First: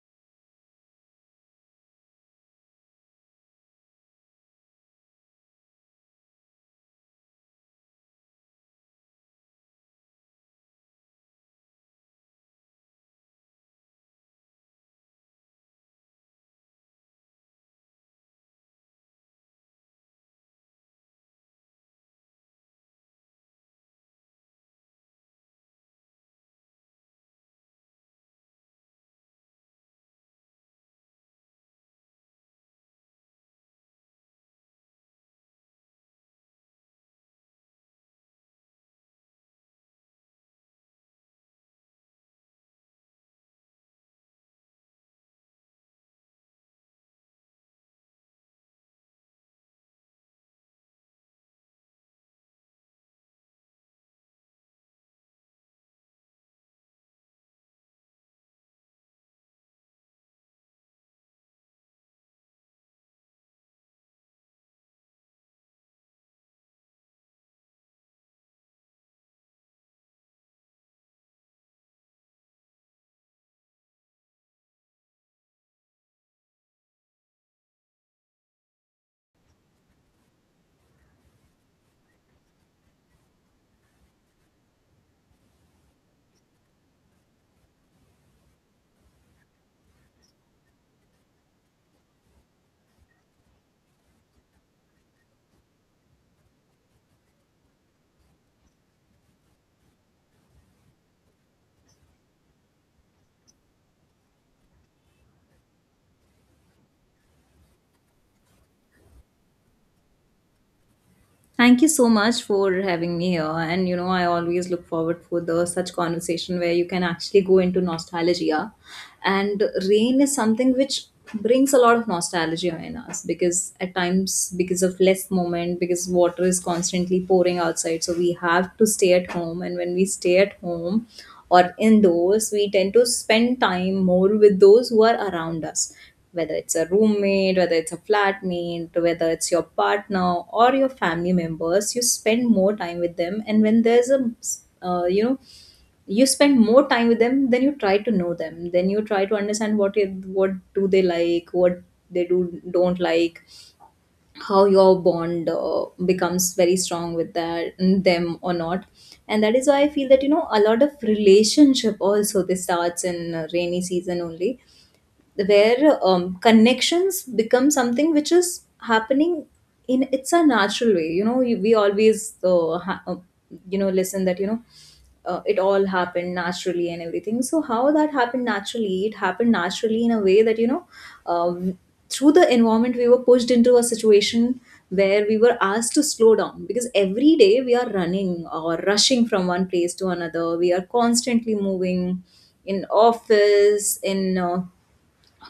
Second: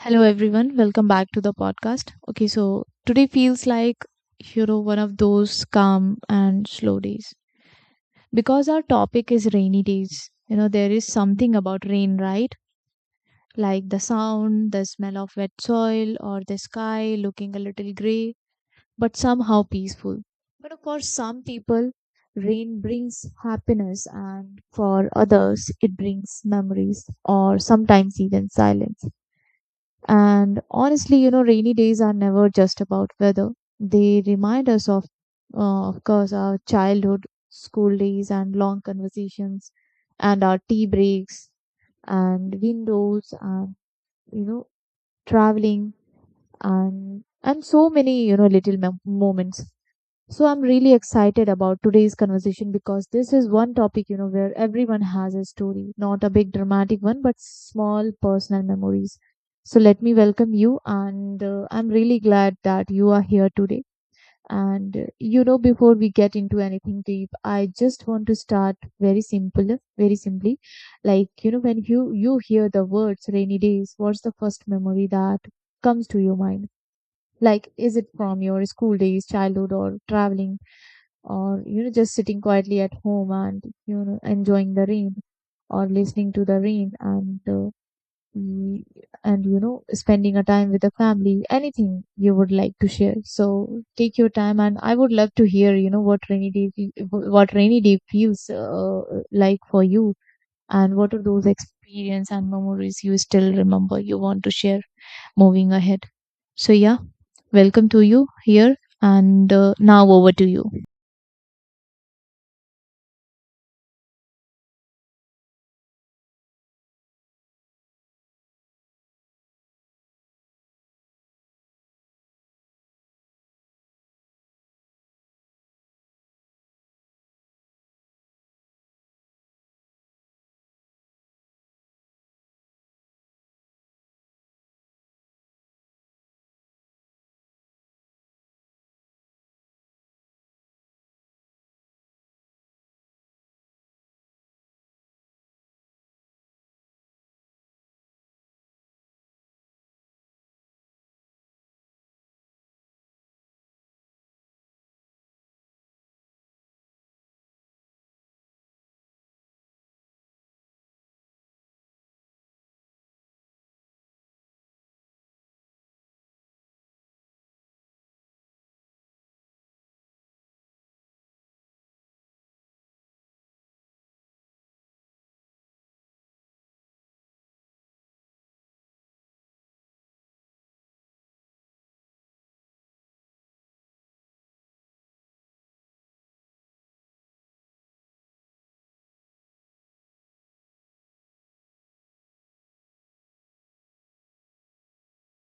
Hello everyone, welcome back to the podcast. Okay, so today feels like one of those calm and slow days because our topic is rainy days. There is something about rain, right? Like the sound, the smell of wet soil, or the sky looking a little gray, but somehow peaceful. But for some people, rain brings happiness, and for others, it brings memories or sometimes even silence. And honestly, rainy days are never just about weather. They remind us of course, our childhood, school days, and long conversations, and our tea breaks, and windows, and you know, traveling, and so many little moments. So I'm really excited about today's conversation because this is one topic, where everyone has a story, not a big dramatic one, but small personal memories. So let me welcome you, and I'm really glad that you are here today. And before we get into anything deep, I just want to start very simple, very simply. Like, when you hear the words rainy days, what's the first memory that comes to your mind? Like, is it from your school days, childhood, or traveling? Or just sitting quietly at home and enjoying the rain, or listening to the rain and y- spending a time with the family. Anything you would like to share, so take your time, and I would love to hear what rainy day what rainy day feels like for you, and what are those experience and memories you still remember you want to share moving ahead. So yeah, welcome to you here. And now over to you. Thank you so much for having me here. And you know, I always look forward for the such conversation where you can actually go into nostalgia. And rain is something which brings a lot of nostalgia in us because at times because of less moment, because water is constantly pouring outside. So we have to stay at home. And when we stay at home or indoors, we tend to spend time more with those who are around us, whether it's a roommate, whether it's a flatmate, whether it's your partner or your family members. You spend more time with them. And when there's a, uh, you know, you spend more time with them, then you try to know them. Then you try to understand what it, what do they like, what they do don't like, how your bond becomes very strong with that them or not. And that is why I feel that you know a lot of relationship also this starts in rainy season only, where connections become something which is happening in, it's a natural way. You know we always listen that it all happened naturally and everything. So how that happened naturally, it happened naturally in a way that um, through the environment we were pushed into a situation where we were asked to slow down, because every day we are running or rushing from one place to another, we are constantly moving in office, in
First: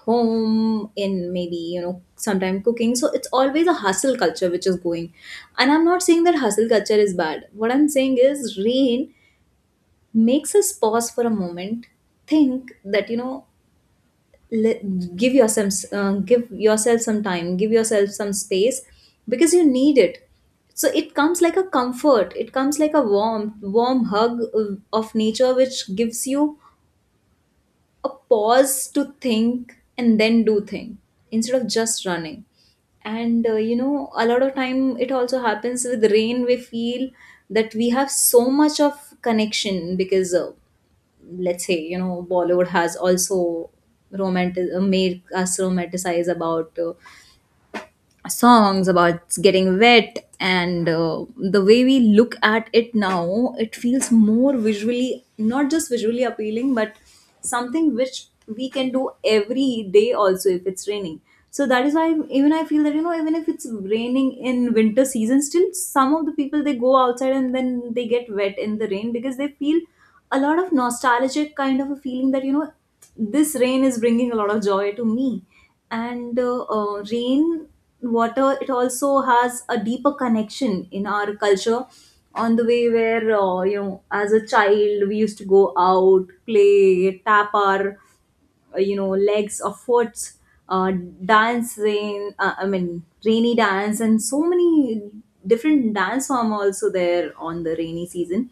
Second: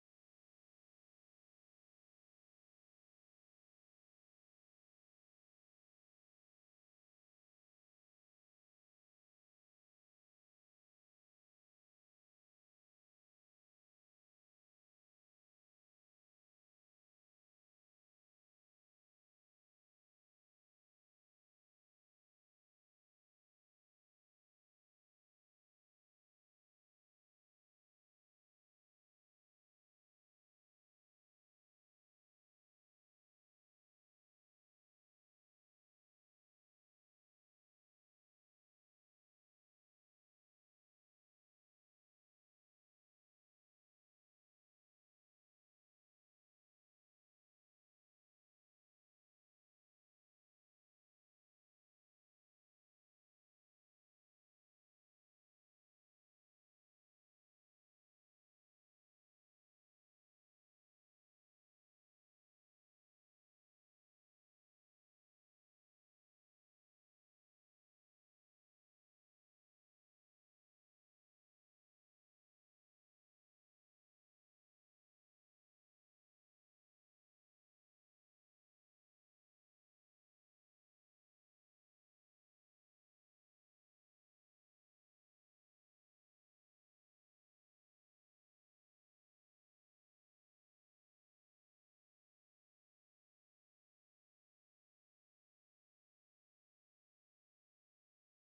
home, in maybe you know sometime cooking. So it's always a hustle culture which is going, and I'm not saying that hustle culture is bad. What I'm saying is rain makes us pause for a moment, think that you know, le- give yourself some time, give yourself some space, because you need it. So it comes like a comfort, it comes like a warm hug of nature, which gives you a pause to think and then do thing, instead of just running. And you know, a lot of time it also happens with rain, we feel that we have so much of connection, because let's say you know Bollywood has also romantic made us romanticize about songs about getting wet. And the way we look at it now, it feels more visually, not just visually appealing, but something which we can do every day also if it's raining. So that is why even I feel that you know, even if it's raining in winter season, still some of the people they go outside and then they get wet in the rain, because they feel a lot of nostalgic kind of a feeling that you know this rain is bringing a lot of joy to me. And rain water, it also has a deeper connection in our culture, on the way where you know, as a child we used to go out, play, tap our you know, legs or foot, uh, dance rain, I mean rainy dance, and so many different dance form also there on the rainy season.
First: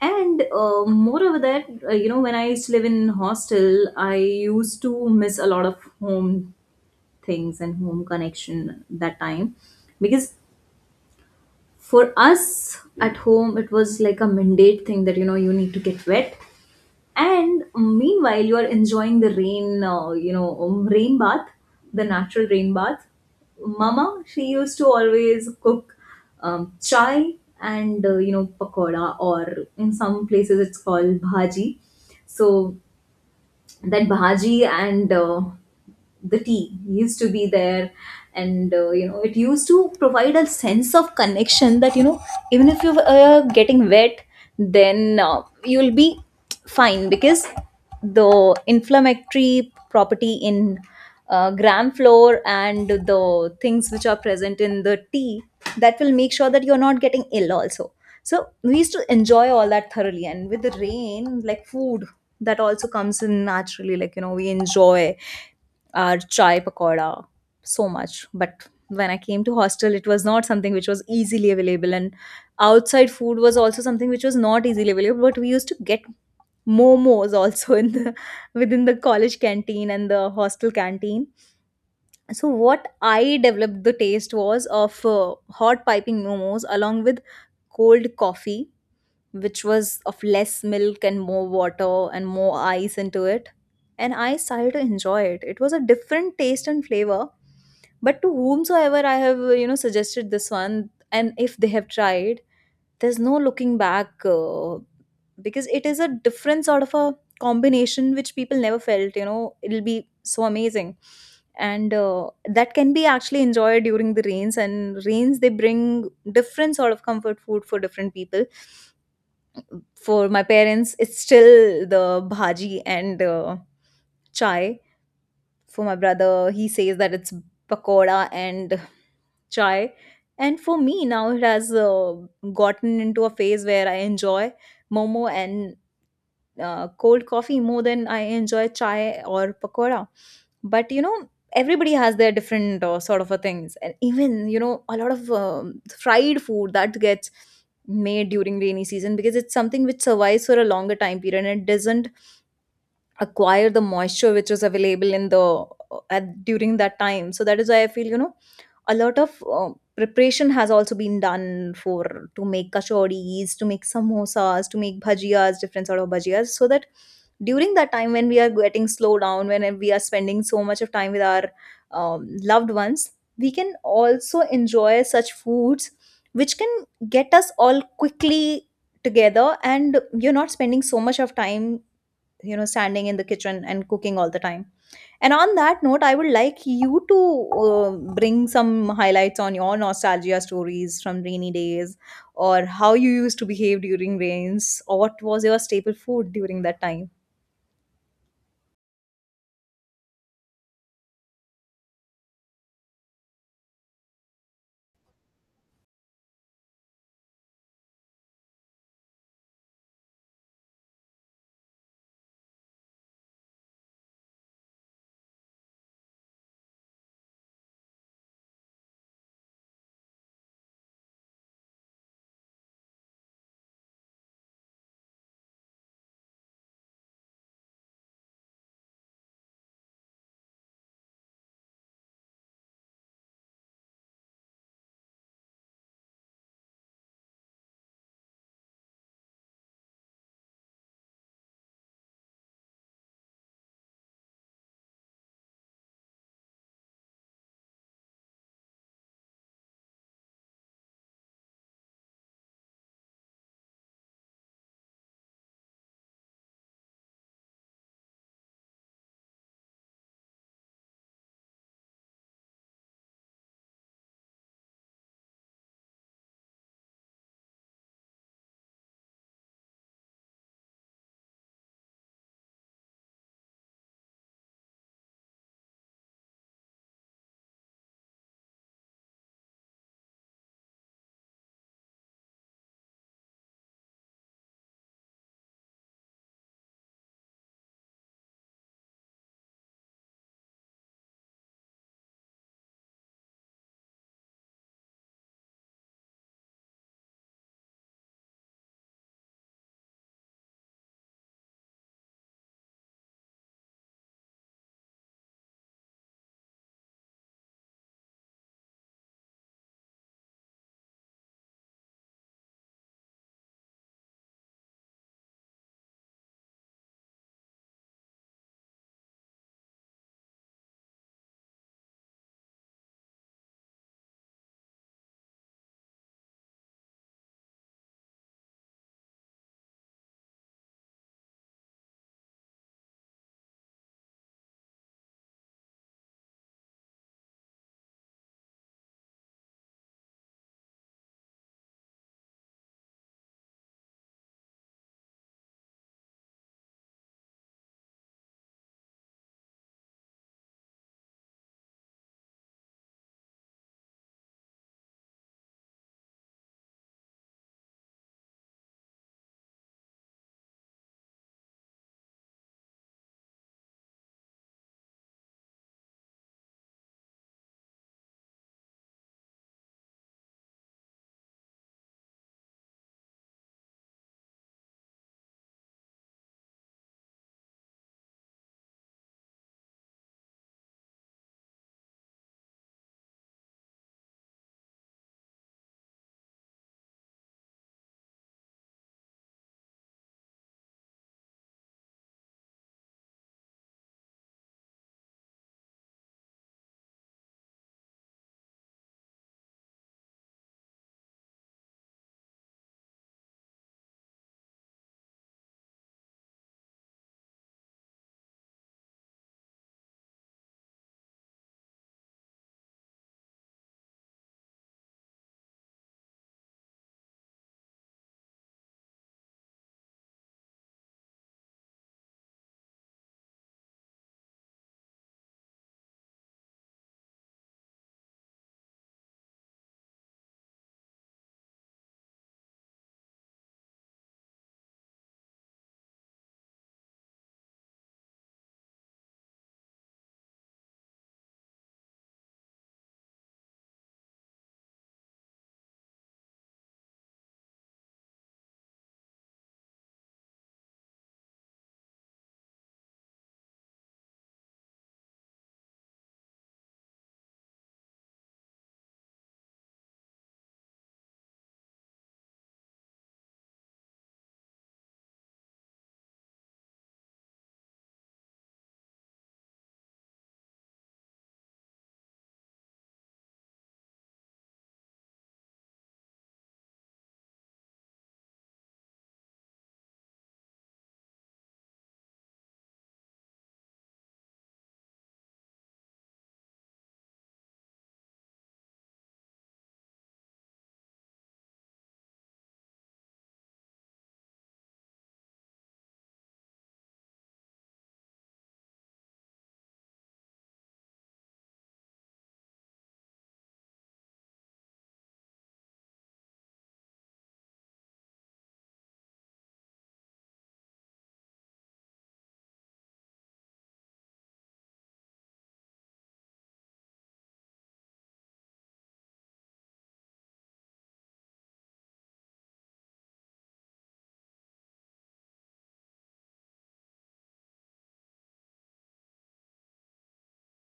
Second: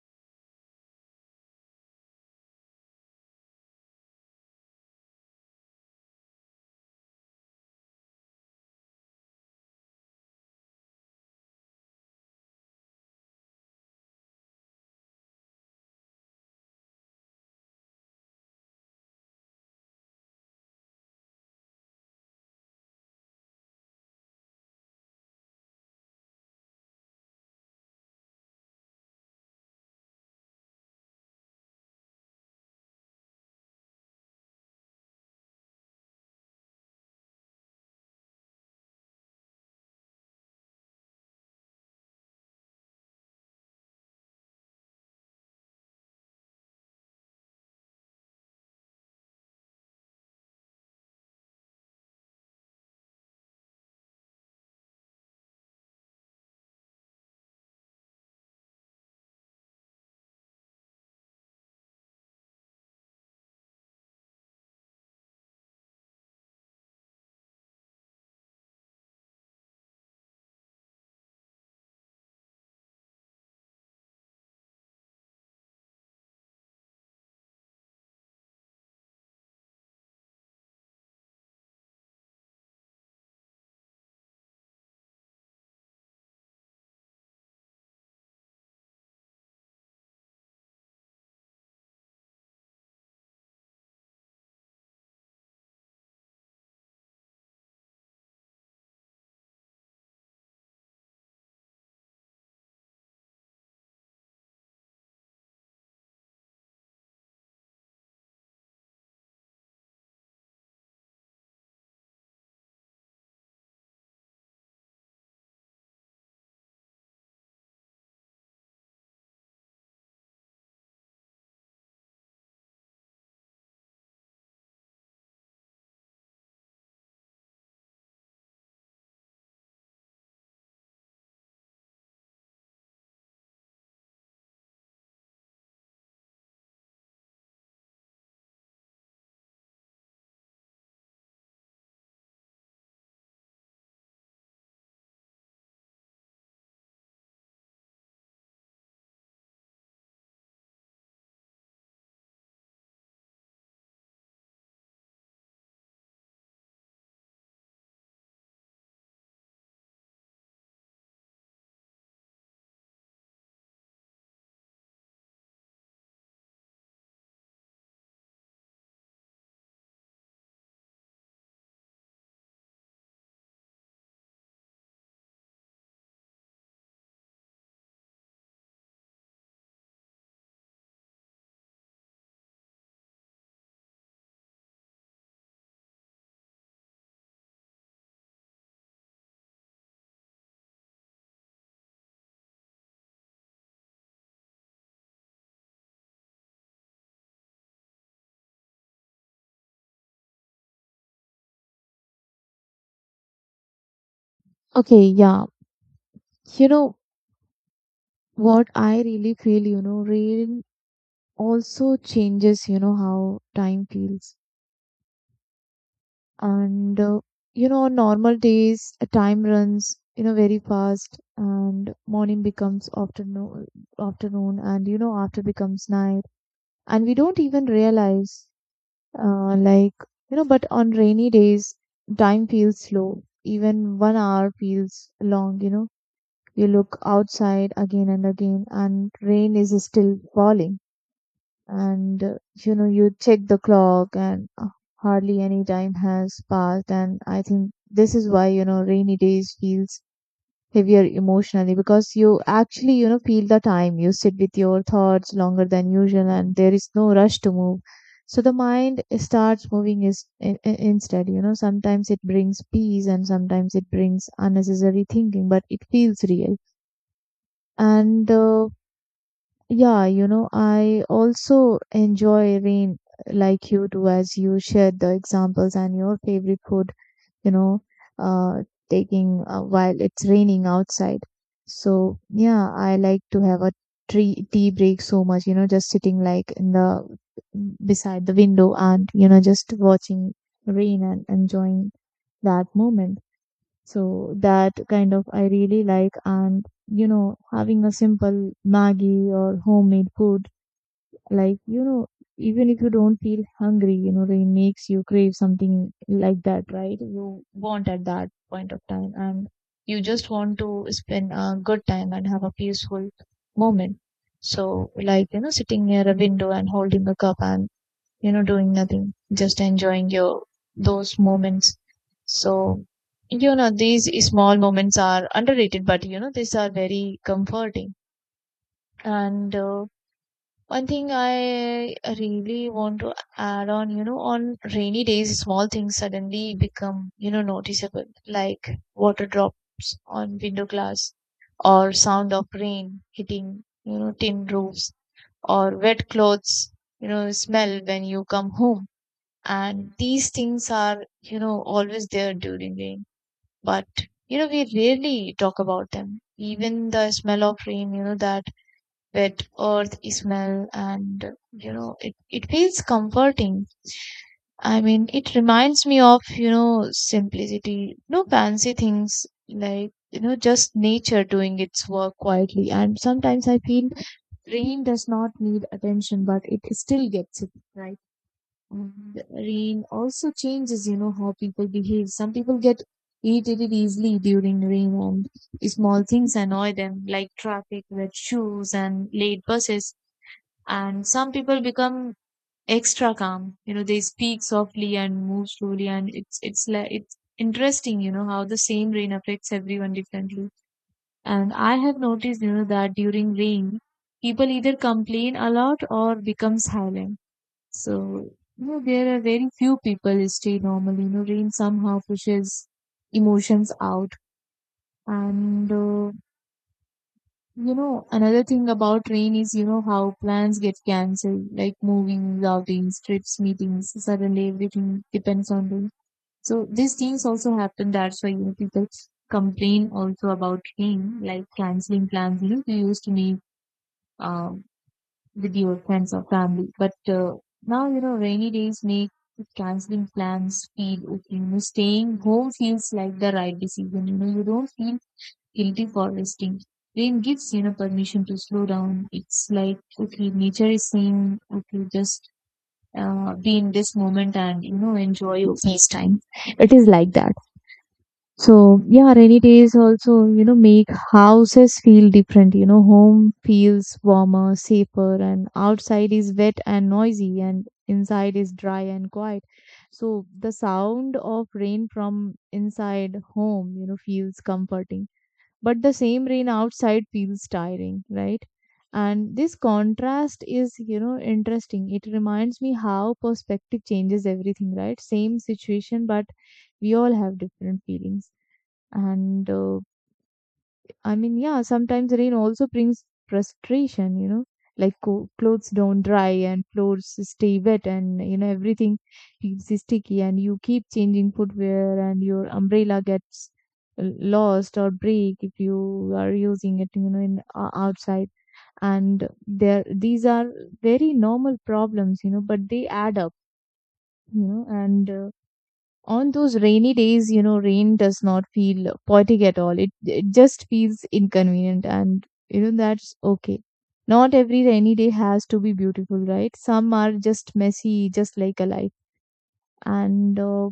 And moreover that, you know, when I used to live in hostel, I used to miss a lot of home things and home connection that time, because for us at home it was like a mandate thing that you know you need to get wet. And meanwhile you are enjoying the rain, rain bath, the natural rain bath, mama she used to always cook chai and you know pakoda, or in some places it's called bhaji. So that bhaji and the tea used to be there. And you know, it used to provide a sense of connection that you know, even if you are getting wet, then you'll be fine, because the inflammatory property in gram flour and the things which are present in the tea, that will make sure that you're not getting ill also. So we used to enjoy all that thoroughly. And with the rain like food, that also comes in naturally. Like you know, we enjoy our chai pakoda so much. But when I came to hostel, it was not something which was easily available, and outside food was also something which was not easily available. But we used to get momos also in the within the college canteen and the hostel canteen. So what I developed the taste was of hot piping momos along with cold coffee, which was of less milk and more water and more ice into it. And I started to enjoy it. It was a different taste and flavor. But to whomsoever I have, you know, suggested this one, and if they have tried, there's no looking back, because it is a different sort of a combination which people never felt. You know, it'll be so amazing, and that can be actually enjoyed during the rains. And rains they bring different sort of comfort food for different people. For my parents, it's still the bhaji and chai. For my brother, he says that it's pakoda and chai. And for me, now it has gotten into a phase where I enjoy momo and cold coffee more than I enjoy chai or pakora. But you know, everybody has their different sort of a things. And even you know, a lot of fried food that gets made during rainy season, because it's something which survives for a longer time period and it doesn't acquire the moisture which is available in the at during that time. So that is why I feel you know, a lot of preparation has also been done for to make kachoris, to make samosas, to make bhajias, different sort of bhajias, so that during that time when we are getting slow down, when we are spending so much of time with our loved ones, we can also enjoy such foods which can get us all quickly together, and you're not spending so much of time, you know, standing in the kitchen and cooking all the time. And on that note, I would like you to uh, bring some highlights on your nostalgia stories from rainy days, or how you used to behave during rains, or what was your staple food during that time. Okay, yeah. You know what I really feel, rain also changes, how time feels. And, on normal days, time runs, very fast, and morning becomes afternoon, afternoon and, after becomes night. And we don't even realize, like, but on rainy days, time feels slow. Even 1 hour feels long, you know. You look outside again and again, and rain is still falling, and you check the clock, and hardly any time has passed. And I think this is why rainy days feels heavier emotionally, because you actually feel the time. You sit with your thoughts longer than usual, and there is no rush to move, so the mind starts moving instead. Sometimes it brings peace, and sometimes it brings unnecessary thinking, but it feels real. And yeah, I also enjoy rain like you do, as you shared the examples and your favorite food, you know, uh, taking while it's raining outside. So, yeah, I like to have a tree tea break so much, just sitting like in the beside the window, and, just watching rain and enjoying that moment. So that kind of I really like, and, having a simple Maggie or homemade food, like, even if you don't feel hungry, they makes you crave something like that, right? You want at that point of time, and you just want to spend a good time and have a peaceful moment. So, like, sitting near a window and holding a cup, and, doing nothing, just enjoying your those moments. So, these small moments are underrated, but, these are very comforting. And, one thing I really want to add on, on rainy days, small things suddenly become, noticeable, like water drops on window glass, or sound of rain hitting, tin roofs, or wet clothes, smell when you come home. And these things are, always there during rain, but, we rarely talk about them. Even the smell of rain, that wet earth smell, and it feels comforting. I mean, it reminds me of simplicity, no fancy things, like just nature doing its work quietly. And sometimes I feel rain does not need attention, but it still gets it, right? And rain also changes how people behave. Some people get irritated easily during rain, and small things annoy them, like traffic, wet shoes, and late buses. And some people become extra calm, they speak softly and move slowly. And it's like it's interesting how the same rain affects everyone differently. And I have noticed that during rain, people either complain a lot or become silent. So there are very few people who stay normal. Rain somehow pushes emotions out. And another thing about rain is, how plans get cancelled, like moving, outings, trips, meetings. Suddenly everything depends on rain. So these things also happen. That's why, people complain also about rain, like cancelling plans, you used to make um, with your friends or family. But now, rainy days make cancelling plans feel okay. Staying home feels like the right decision. You don't feel guilty for. Rain gives permission to slow down. It's like, okay, nature is saying, okay, just be in this moment and enjoy your face time. It is like that. So yeah, rainy days also make houses feel different. Home feels warmer, safer, and outside is wet and noisy, and inside is dry and quiet. So the sound of rain from inside home, feels comforting, but the same rain outside feels tiring, right? And this contrast is, interesting. It reminds me how perspective changes everything, right? Same situation, but we all have different feelings. And I mean, yeah, sometimes rain also brings frustration, like clothes don't dry, and floors stay wet, and, everything feels sticky, and you keep changing footwear, and your umbrella gets lost or break if you are using it, in outside. And there, these are very normal problems, but they add up, and on those rainy days, rain does not feel poetic at all. It just feels inconvenient, and that's okay. Not every rainy day has to be beautiful, right? Some are just messy, just like a life. And uh,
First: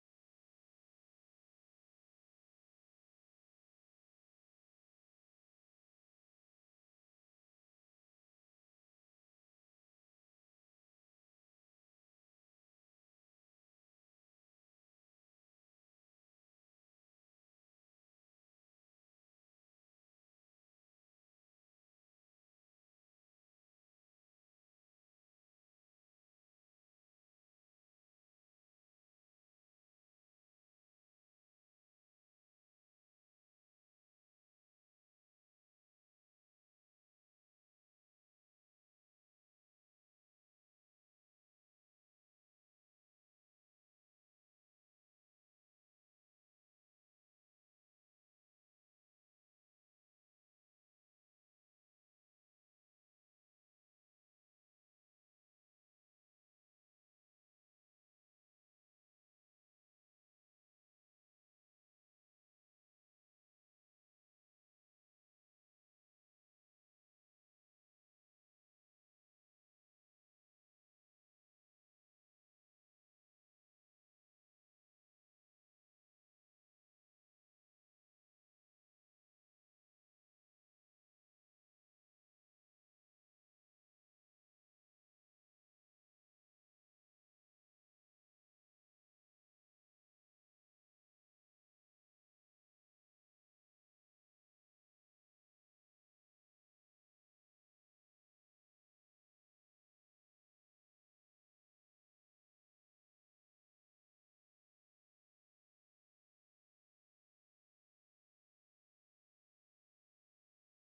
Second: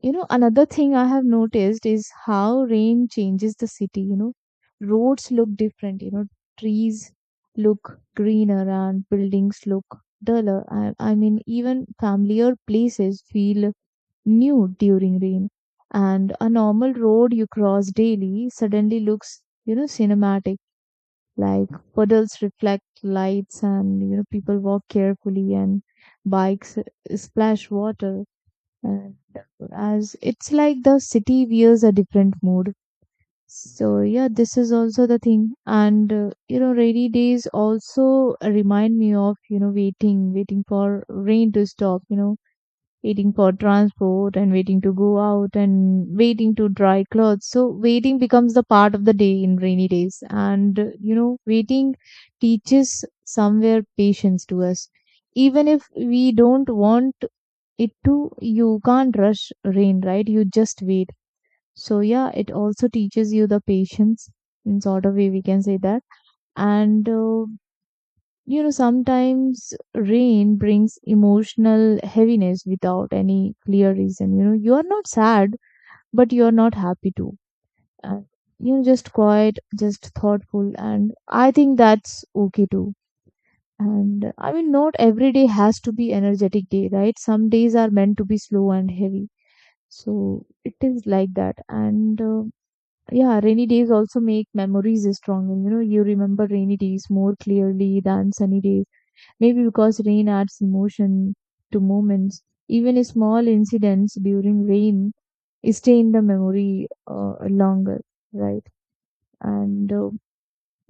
you know, another thing I have noticed is how rain changes the city. Roads look different. Trees look greener and buildings look duller. I mean, even familiar places feel new during rain. And a normal road you cross daily suddenly looks, cinematic. Like puddles reflect lights, and people walk carefully, and bikes splash water. And as it's like the city wears a different mood. So yeah, this is also the thing. And rainy days also remind me of, waiting, waiting for rain to stop, waiting for transport, and waiting to go out, and waiting to dry clothes. So waiting becomes the part of the day in rainy days. And waiting teaches somewhere patience to us. Even if we don't want it to, you can't rush rain, right? You just wait. So yeah, it also teaches you the patience in sort of way we can say that. And sometimes rain brings emotional heaviness without any clear reason. You are not sad, but you are not happy too. And just quiet, just thoughtful, and I think that's okay too. And I mean, not every day has to be energetic day, right? Some days are meant to be slow and heavy. So it is like that. And yeah, rainy days also make memories stronger. You remember rainy days more clearly than sunny days. Maybe because rain adds emotion to moments. Even a small incidents during rain stay in the memory longer, right? And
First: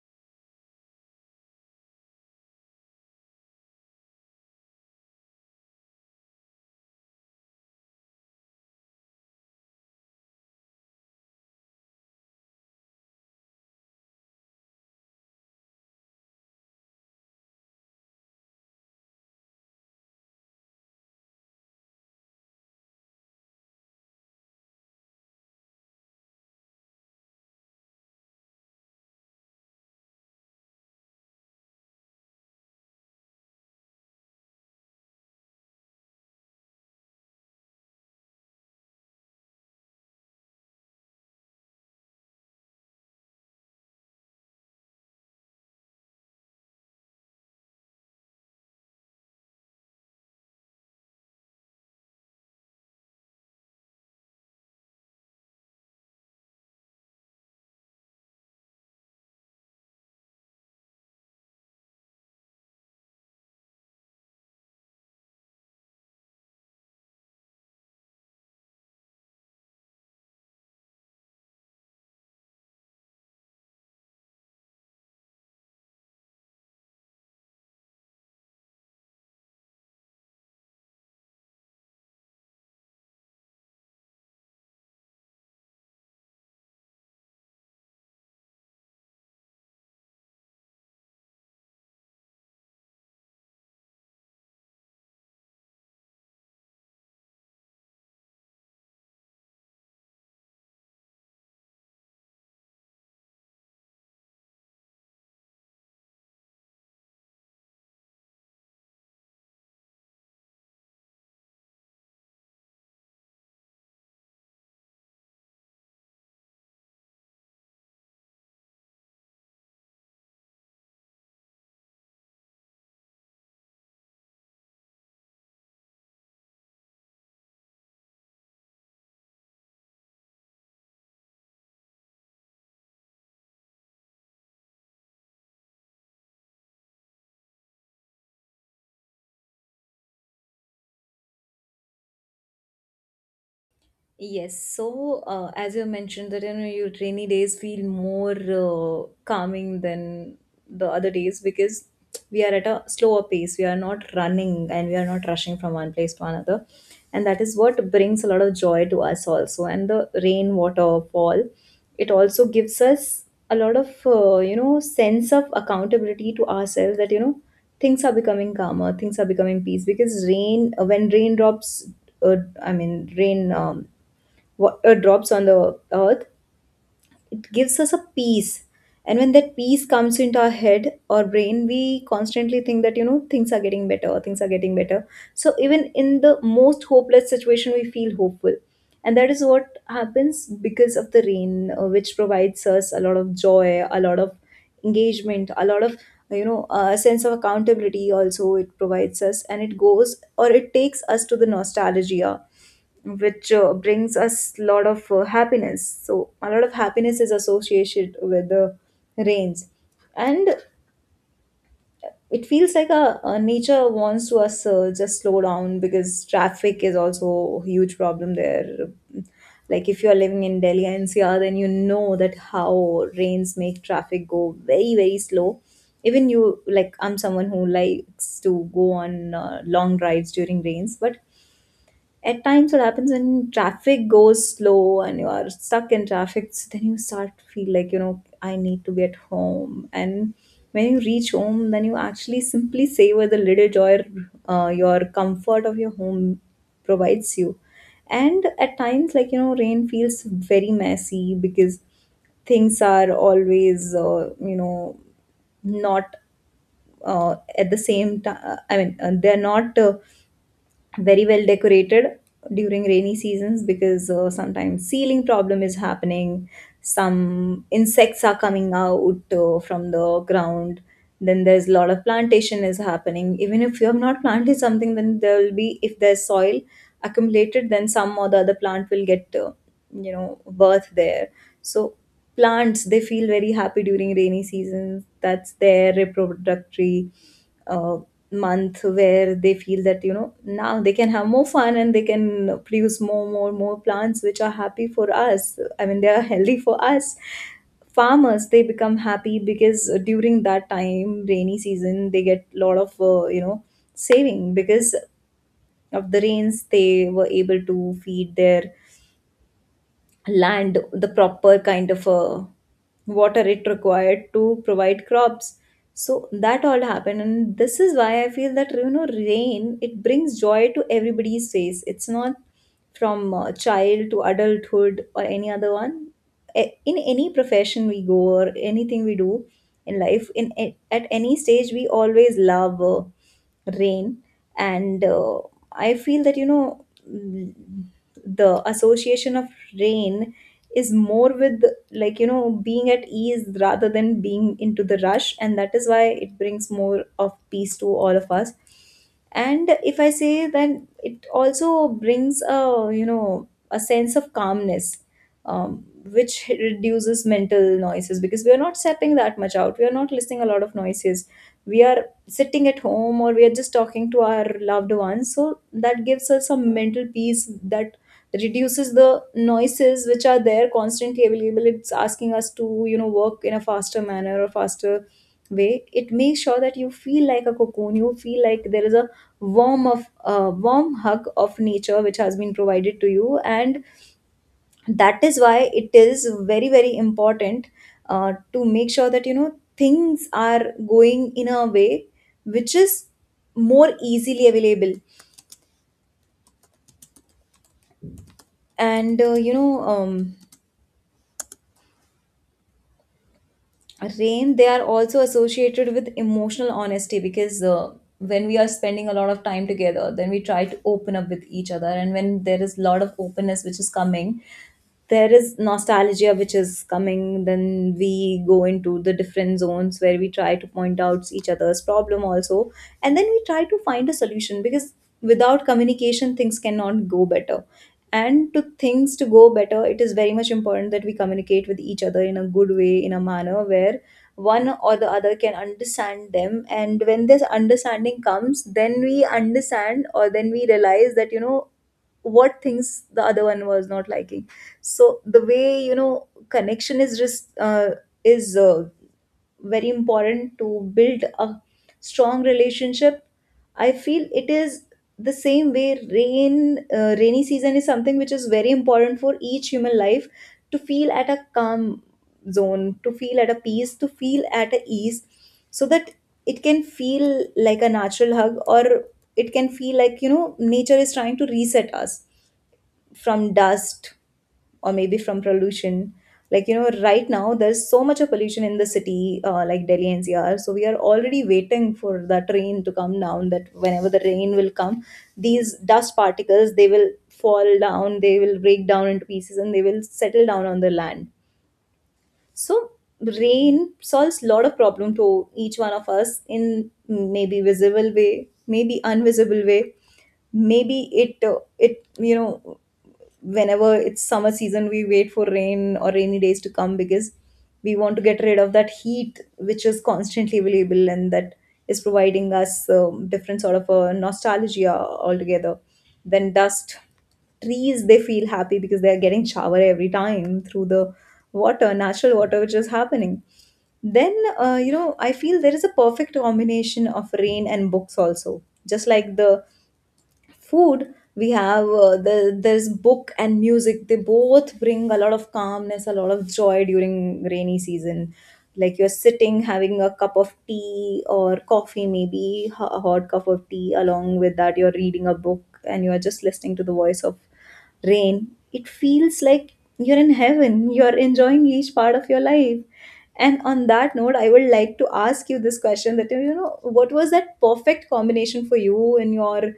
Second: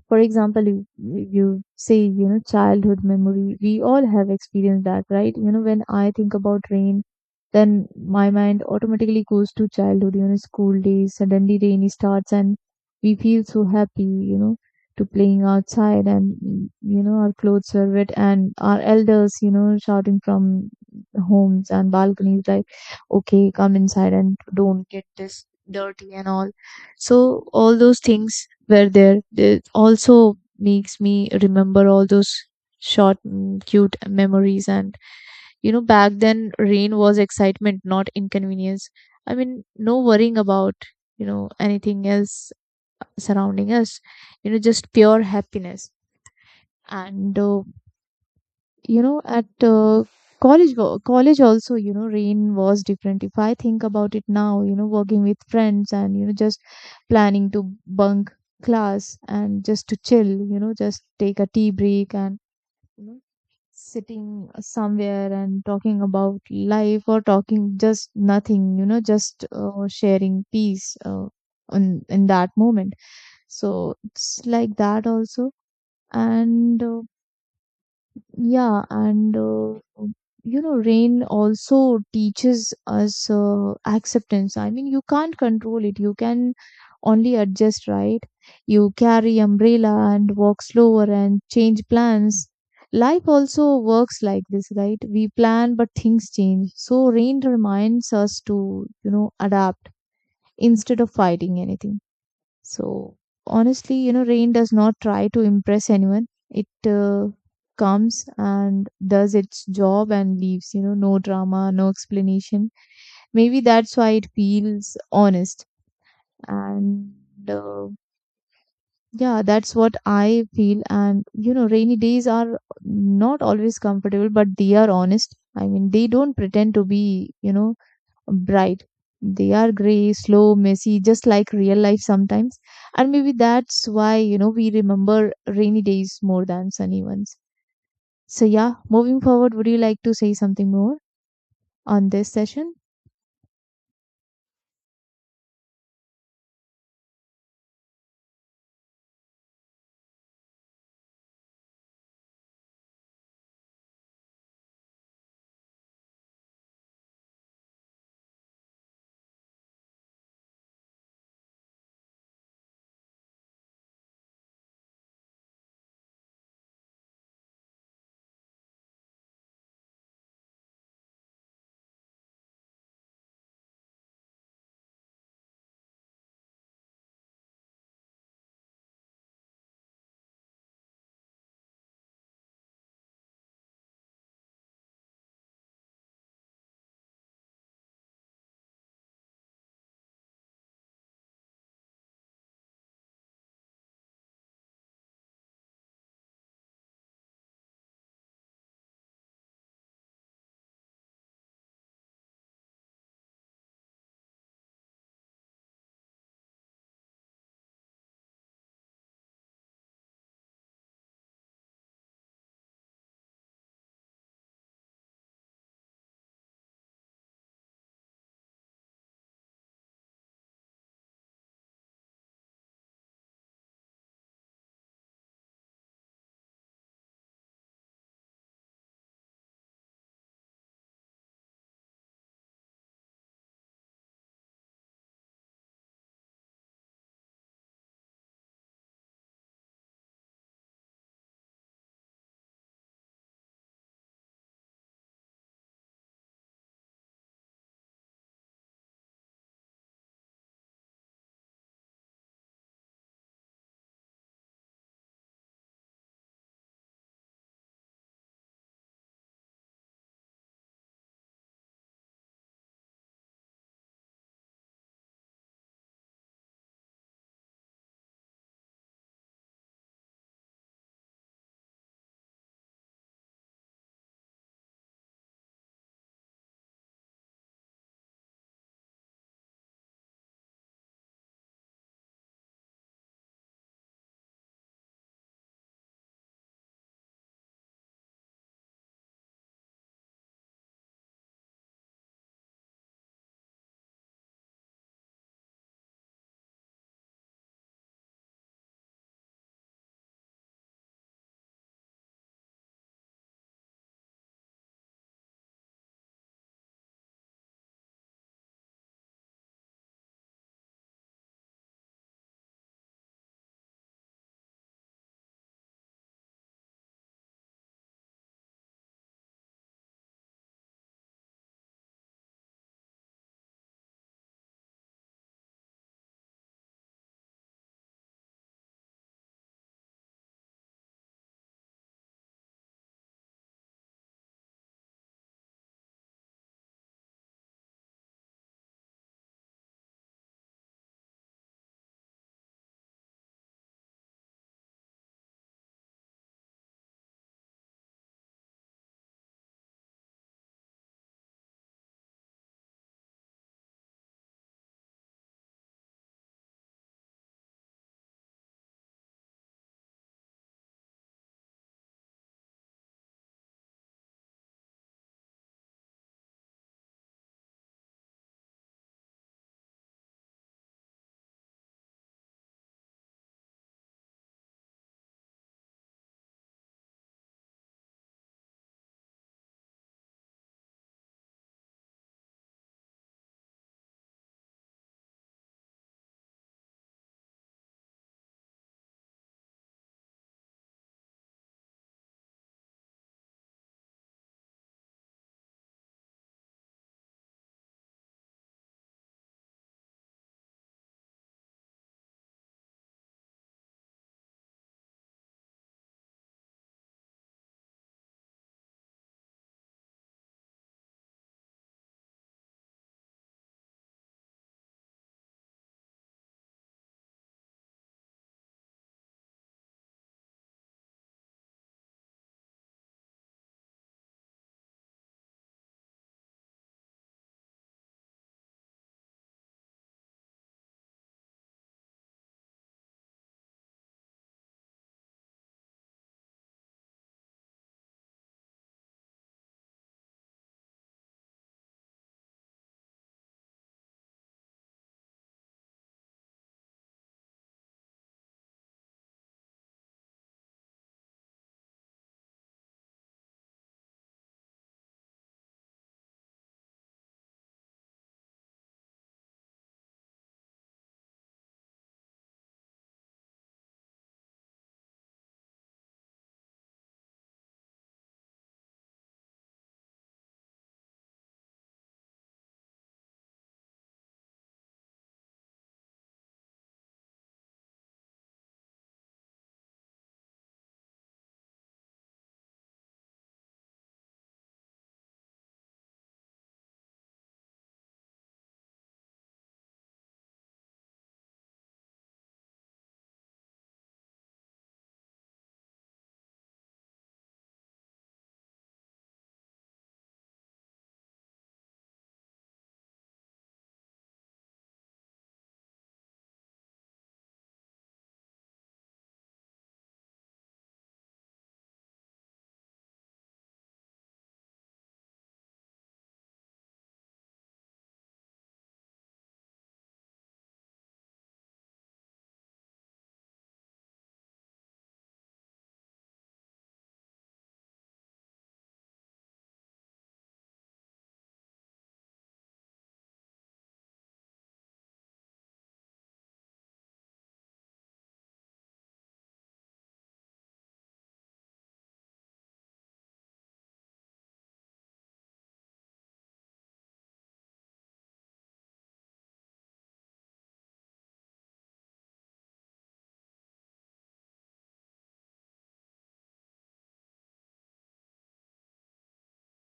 for example, you say, childhood memory. We all have experienced that, right? When I think about rain, then my mind automatically goes to childhood, school days. Suddenly rain starts and we feel so happy, to playing outside, and, our clothes are wet, and our elders, shouting from homes and balconies, like, okay, come inside and don't get this dirty and all. So all those things were there. It also makes me remember all those short, cute memories. And back then, rain was excitement, not inconvenience. I mean, no worrying about anything else surrounding us. You know, just pure happiness. And you know at college wo- College also, you know, rain was different if I think about it now, you know, working with friends and, you know, just planning to bunk class and just to chill, you know, just take a tea break and, you know, sitting somewhere and talking about life or talking just nothing, you know, just sharing peace on in that moment, so it's like that also. And uh, yeah, and uh, You know, rain also teaches us acceptance. I mean, you can't control it. You can only adjust, right? You carry umbrella and walk slower and change plans. Life also works like this, right? We plan, but things change. So rain reminds us to, you know, adapt instead of fighting anything. So honestly, you know, rain does not try to impress anyone. It comes and does its job and leaves, you know, no drama, no explanation. Maybe that's why it feels honest. And uh, yeah, that's what I feel. And you know, rainy days are not always comfortable, but they are honest. I mean, they don't pretend to be, you know, bright. They are gray, slow, messy, just like real life sometimes. And maybe that's why, you know, we remember rainy days more than sunny ones. So, yeah, moving forward, would you like to say something more on this session? Yes, so as you mentioned that you know your rainy days feel more calming than the other days, because we are at a slower pace. We are not running and we are not rushing from one place to another, and that is what brings a lot of joy to us also. And the rain water fall, it also gives us a lot of you know, sense of accountability to ourselves that you know things are becoming calmer, things are becoming peace. Because rain when raindrops, uh, I mean rain, drops on the earth, it gives us a peace. And when that peace comes into our head or brain, we constantly think that, you know, things are getting better, things are getting better. So even in the most hopeless situation, we feel hopeful. And that is what happens because of the rain, which provides us a lot of joy, a lot of engagement, a lot of, you know, a sense of accountability also it provides us. And it goes or it takes us to the nostalgia, which brings us a lot of happiness. So, a lot of happiness is associated with the rains, and it feels like a, uh, nature wants to us just slow down, because traffic is also a huge problem there. Like if you are living in Delhi and NCR, then you know that how rains make traffic go very slow. Even you, like I'm someone who likes to go on long drives during rains, but at times what happens, when traffic goes slow and you are stuck in traffic, so then you start to feel like you know I need to be at home. And when you reach home, then you actually simply savor the little joy your comfort of your home provides you. And at times, like you know, rain feels very messy, because things are always you know, not at the same time, I mean they're not very well decorated during rainy seasons, because sometimes ceiling problem is happening, some insects are coming out from the ground, then there's a lot of plantation is happening. Even if you have not planted something, then there will be, if there's soil accumulated, then some or the other plant will get you know birth there. So plants they feel very happy during rainy seasons. That's their reproductory uh, month where they feel that now they can have more fun and they can produce more plants which are happy for us. I mean, they are healthy for us. Farmers, they become happy because during that time, rainy season, they get a lot of saving because of the rains. They were able to feed their land the proper kind of water it required to provide crops. So that all happened, and this is why I feel that rain, it brings joy to everybody's face. It's not from child to adulthood or any other one, in any profession we go or anything we do in life, in at any stage, we always love rain. And I feel that mm, the association of rain is more with, like being at ease rather than being into the rush, and that is why it brings more of peace to all of us. And if I say, then it also brings a you know a sense of calmness, which reduces mental noises because we are not sapping that much out. We are not listening a lot of noises. We are sitting at home or we are just talking to our loved ones. So that gives us some mental peace that reduces the noises which are there constantly available. It's asking us to, work in a faster manner or faster way. It makes sure that you feel like a cocoon. You feel like there is a warm of warm hug of nature which has been provided to you, and that is why it is very very important to make sure that things are going in a way which is more easily available. And you know rain, they are also associated with emotional honesty because when we are spending a lot of time together, then we try to open up with each other, and when there is a lot of openness which is coming, there is nostalgia which is coming, then we go into the different zones where we try to point out each other's problem also, and then we try to find a solution. Because without communication, things cannot go better, and to things to go better, it is very much important that we communicate with each other in a good way, in a manner where one or the other can understand them. And when this understanding comes, then we understand, or then we realize that what things the other one was not liking. So the way connection is just is very important to build a strong relationship, I feel. It is the same way rain, rainy season is something which is very important for each human life to feel at a calm zone, to feel at a peace, to feel at a ease, so that it can feel from dust or maybe from pollution. Like, you know, right now there's so much of pollution in the city, like Delhi NCR. So we are already waiting for the rain to come down. That whenever the rain will come, these dust particles, they will fall down, they will break down into pieces, and they will settle down on the land. So rain solves a lot of problem to each one of us, in maybe visible way, maybe unvisible way. Maybe it whenever it's summer season, we wait for rain or rainy days to come because we want to get rid of that heat which is constantly available, and that is providing us, different sort of a nostalgia altogether. Then dust, trees, they feel happy because they are getting shower every time through the water, natural water which is happening. Then I feel there is a perfect combination of rain and books also. Just like the food we have, there's book and music, they both bring a lot of calmness, a lot of joy during rainy season. Like, you're sitting having a cup of tea or coffee, maybe a hot cup of tea, along with that you're reading a book and you're just listening to the voice of rain. It feels like you're in heaven, you're enjoying each part of your life. And on that note, I would like to ask you this question, that, you know, what was that perfect combination for you in your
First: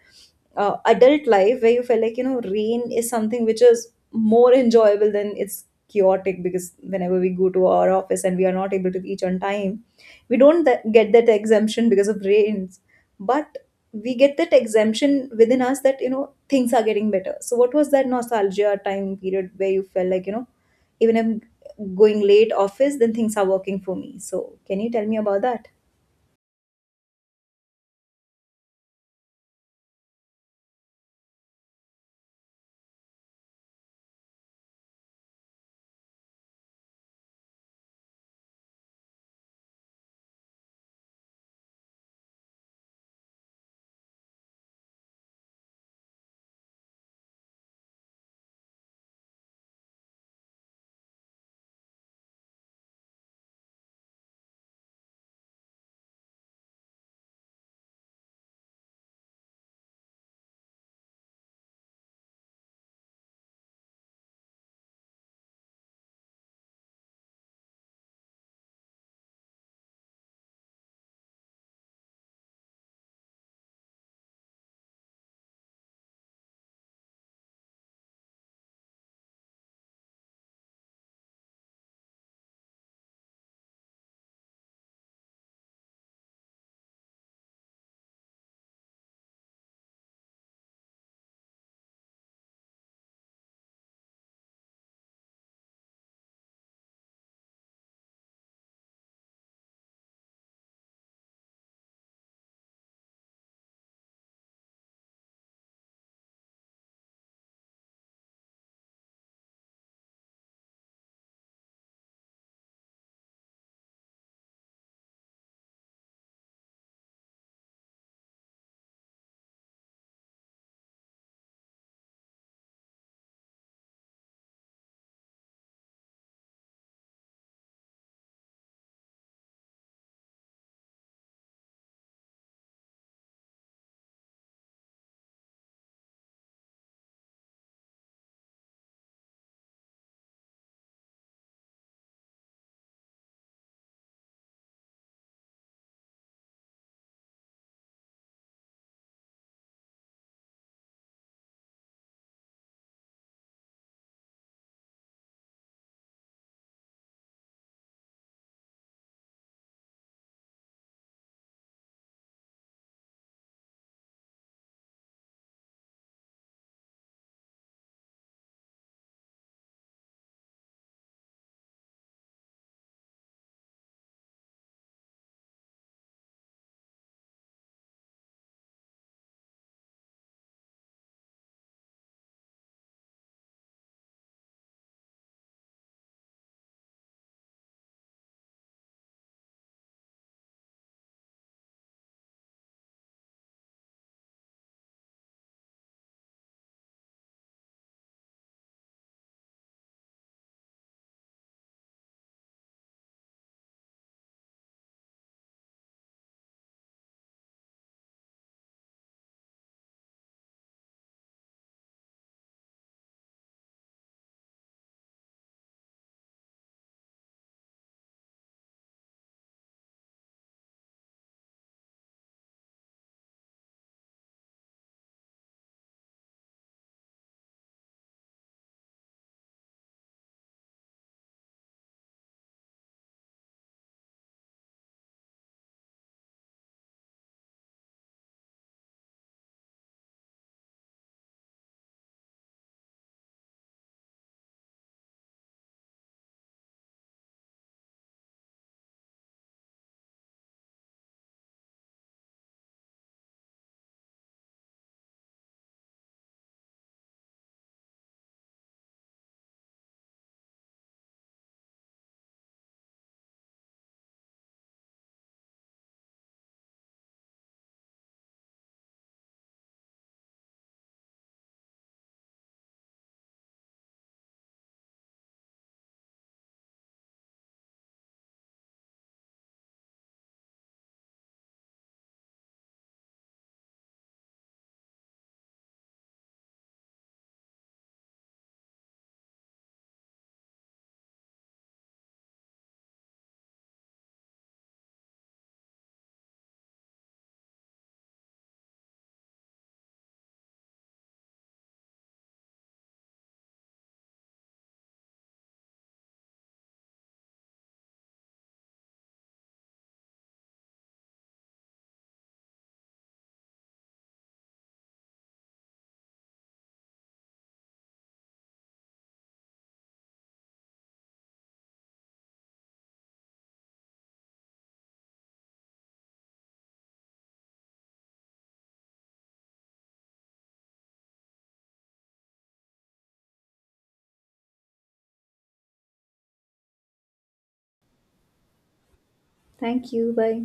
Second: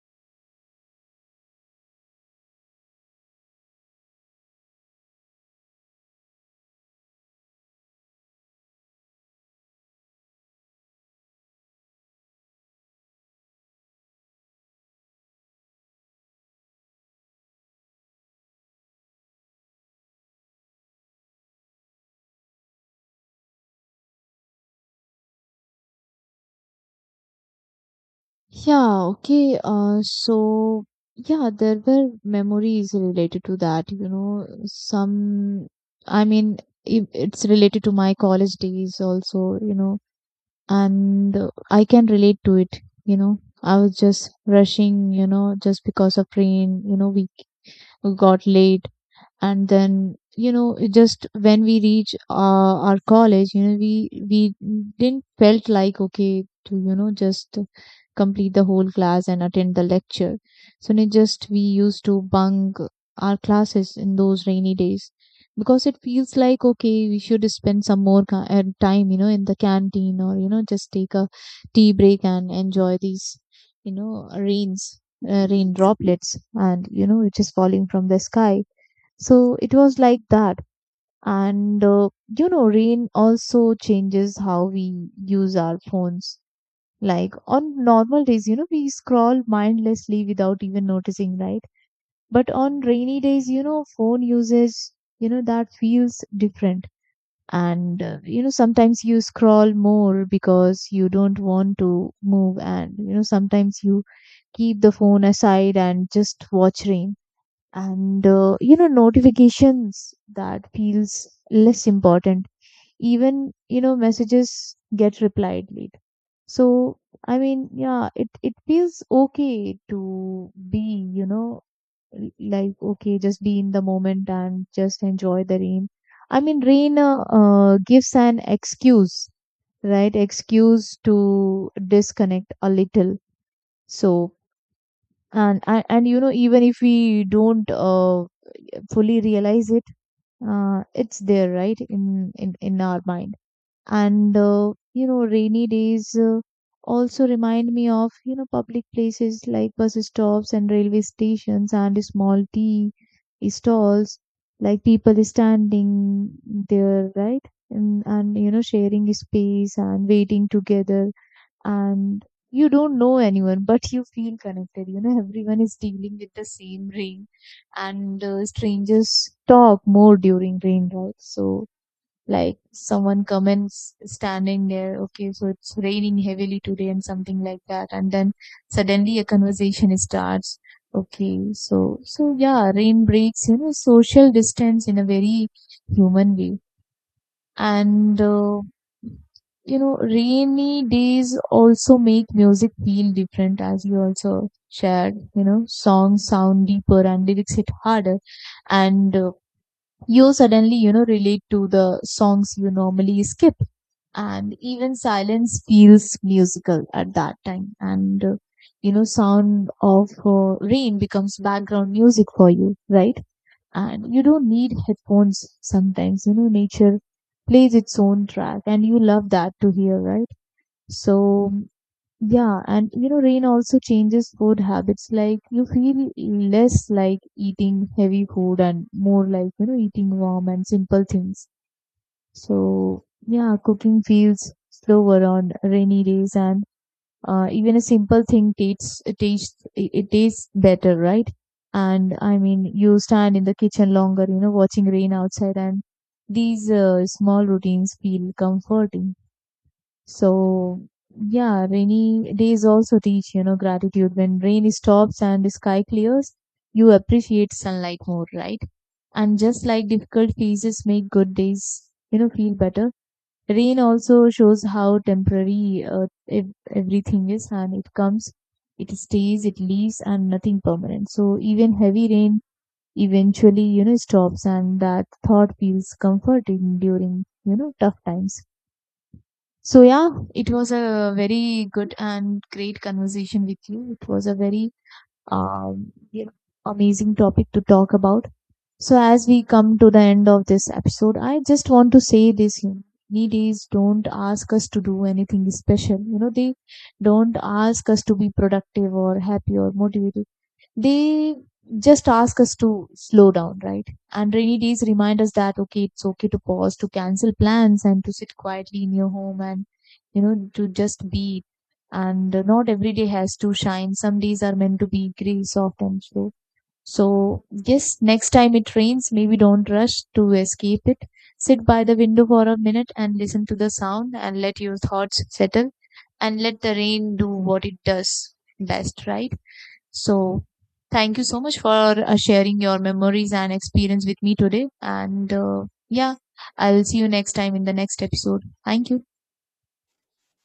adult life where you felt like, you know, rain is something which is more enjoyable than it's chaotic. Because whenever we go to our office and we are not able to reach on time, we don't get that exemption because of rains, but we get that exemption within us, that you know, things are getting better. So what was that nostalgia time period where you felt like, you know, even I'm going late office, then things are working for me? So can you tell me about that? Yeah, okay. So yeah, there were memories related to that, you know, some, I mean, it's related to my college days also, you know, and I can relate to it. You know, I was just rushing, you know, just because of rain. You know, we got late, and then you know it just when we reach our college, you know, we didn't felt like okay to, you know, just complete the whole class and attend the lecture. So it just we used to bunk our classes in those rainy days, because it feels like okay, we should spend some more time, you know, in the canteen, or you know, just take a tea break and enjoy these, you know, rains, rain droplets, and you know, which is falling from the sky. So it was like that. And you know, rain also changes how we use our phones. Like on normal days, you know, we scroll mindlessly without even noticing, right? But on rainy days, you know, phone usage, you know, that feels different. And you know, sometimes you scroll more because you don't want to move, and you know, sometimes you keep the phone aside and just watch rain, and you know, notifications that feels less important, even you know messages get replied late. So I mean, yeah, it feels okay to be, you know, like okay, just be in the moment and just enjoy the rain. I mean rain gives an excuse, right, excuse to disconnect a little. So and you know, even if we don't fully realize it, it's there, right, in our mind. And you know, rainy days also remind me of, you know, public places like bus stops and railway stations and small tea stalls, like people standing there, right, and you know, sharing space and waiting together. And you don't know anyone, but you feel connected, you know, everyone is dealing with the same rain. And strangers talk more during rain, right? So like someone comments standing there, okay, so it's raining heavily today and something like that, and then suddenly a conversation starts. Okay, so so yeah, rain breaks, you know, social distance in a very human way. And you know, rainy days also make music feel different, as you also shared, you know, songs sound deeper and lyrics hit harder. And you suddenly, you know, relate to the songs you normally skip, and even silence feels musical at that time. And you know, sound of rain becomes background music for you, right? And you don't need headphones sometimes, you know, nature plays its own track, and you love that to hear, right? So yeah, and you know, rain also changes food habits. Like you feel less like eating heavy food, and more like, you know, eating warm and simple things. So yeah, cooking feels slower on rainy days, and even a simple thing tastes it it tastes better, right? And I mean, you stand in the kitchen longer, you know, watching rain outside, and these small routines feel comforting. So yeah, rainy days also teach, you know, gratitude. When rain stops and the sky clears, you appreciate sunlight more, right? And just like difficult phases make good days, you know, feel better, rain also shows how temporary everything is. And it comes, it stays, it leaves, and nothing permanent. So even heavy rain eventually, you know, stops, and that thought feels comforting during, you know, tough times. So yeah, it was a very good and great conversation with you. It was a very, um, you know, amazing topic to talk about. So, as we come to the end of this episode, I just want to say this. You know, needies don't ask us to do anything special. You know, they don't ask us to be productive or happy or motivated. They just ask us to slow down, right? And rainy days remind us that, okay, it's okay to pause, to cancel plans, and to sit quietly in your home and, you know, to just be. And not every day has to shine. Some days are meant to be gray, soft, and slow. So, yes, next time it rains, maybe don't rush to escape it. Sit by the window for a minute and listen to the sound and let your thoughts settle and let the rain do what it does best, right? So, thank you so much for sharing your memories and experience with me today. And yeah, I'll see you next time in the next episode. Thank you. Thank you. Bye.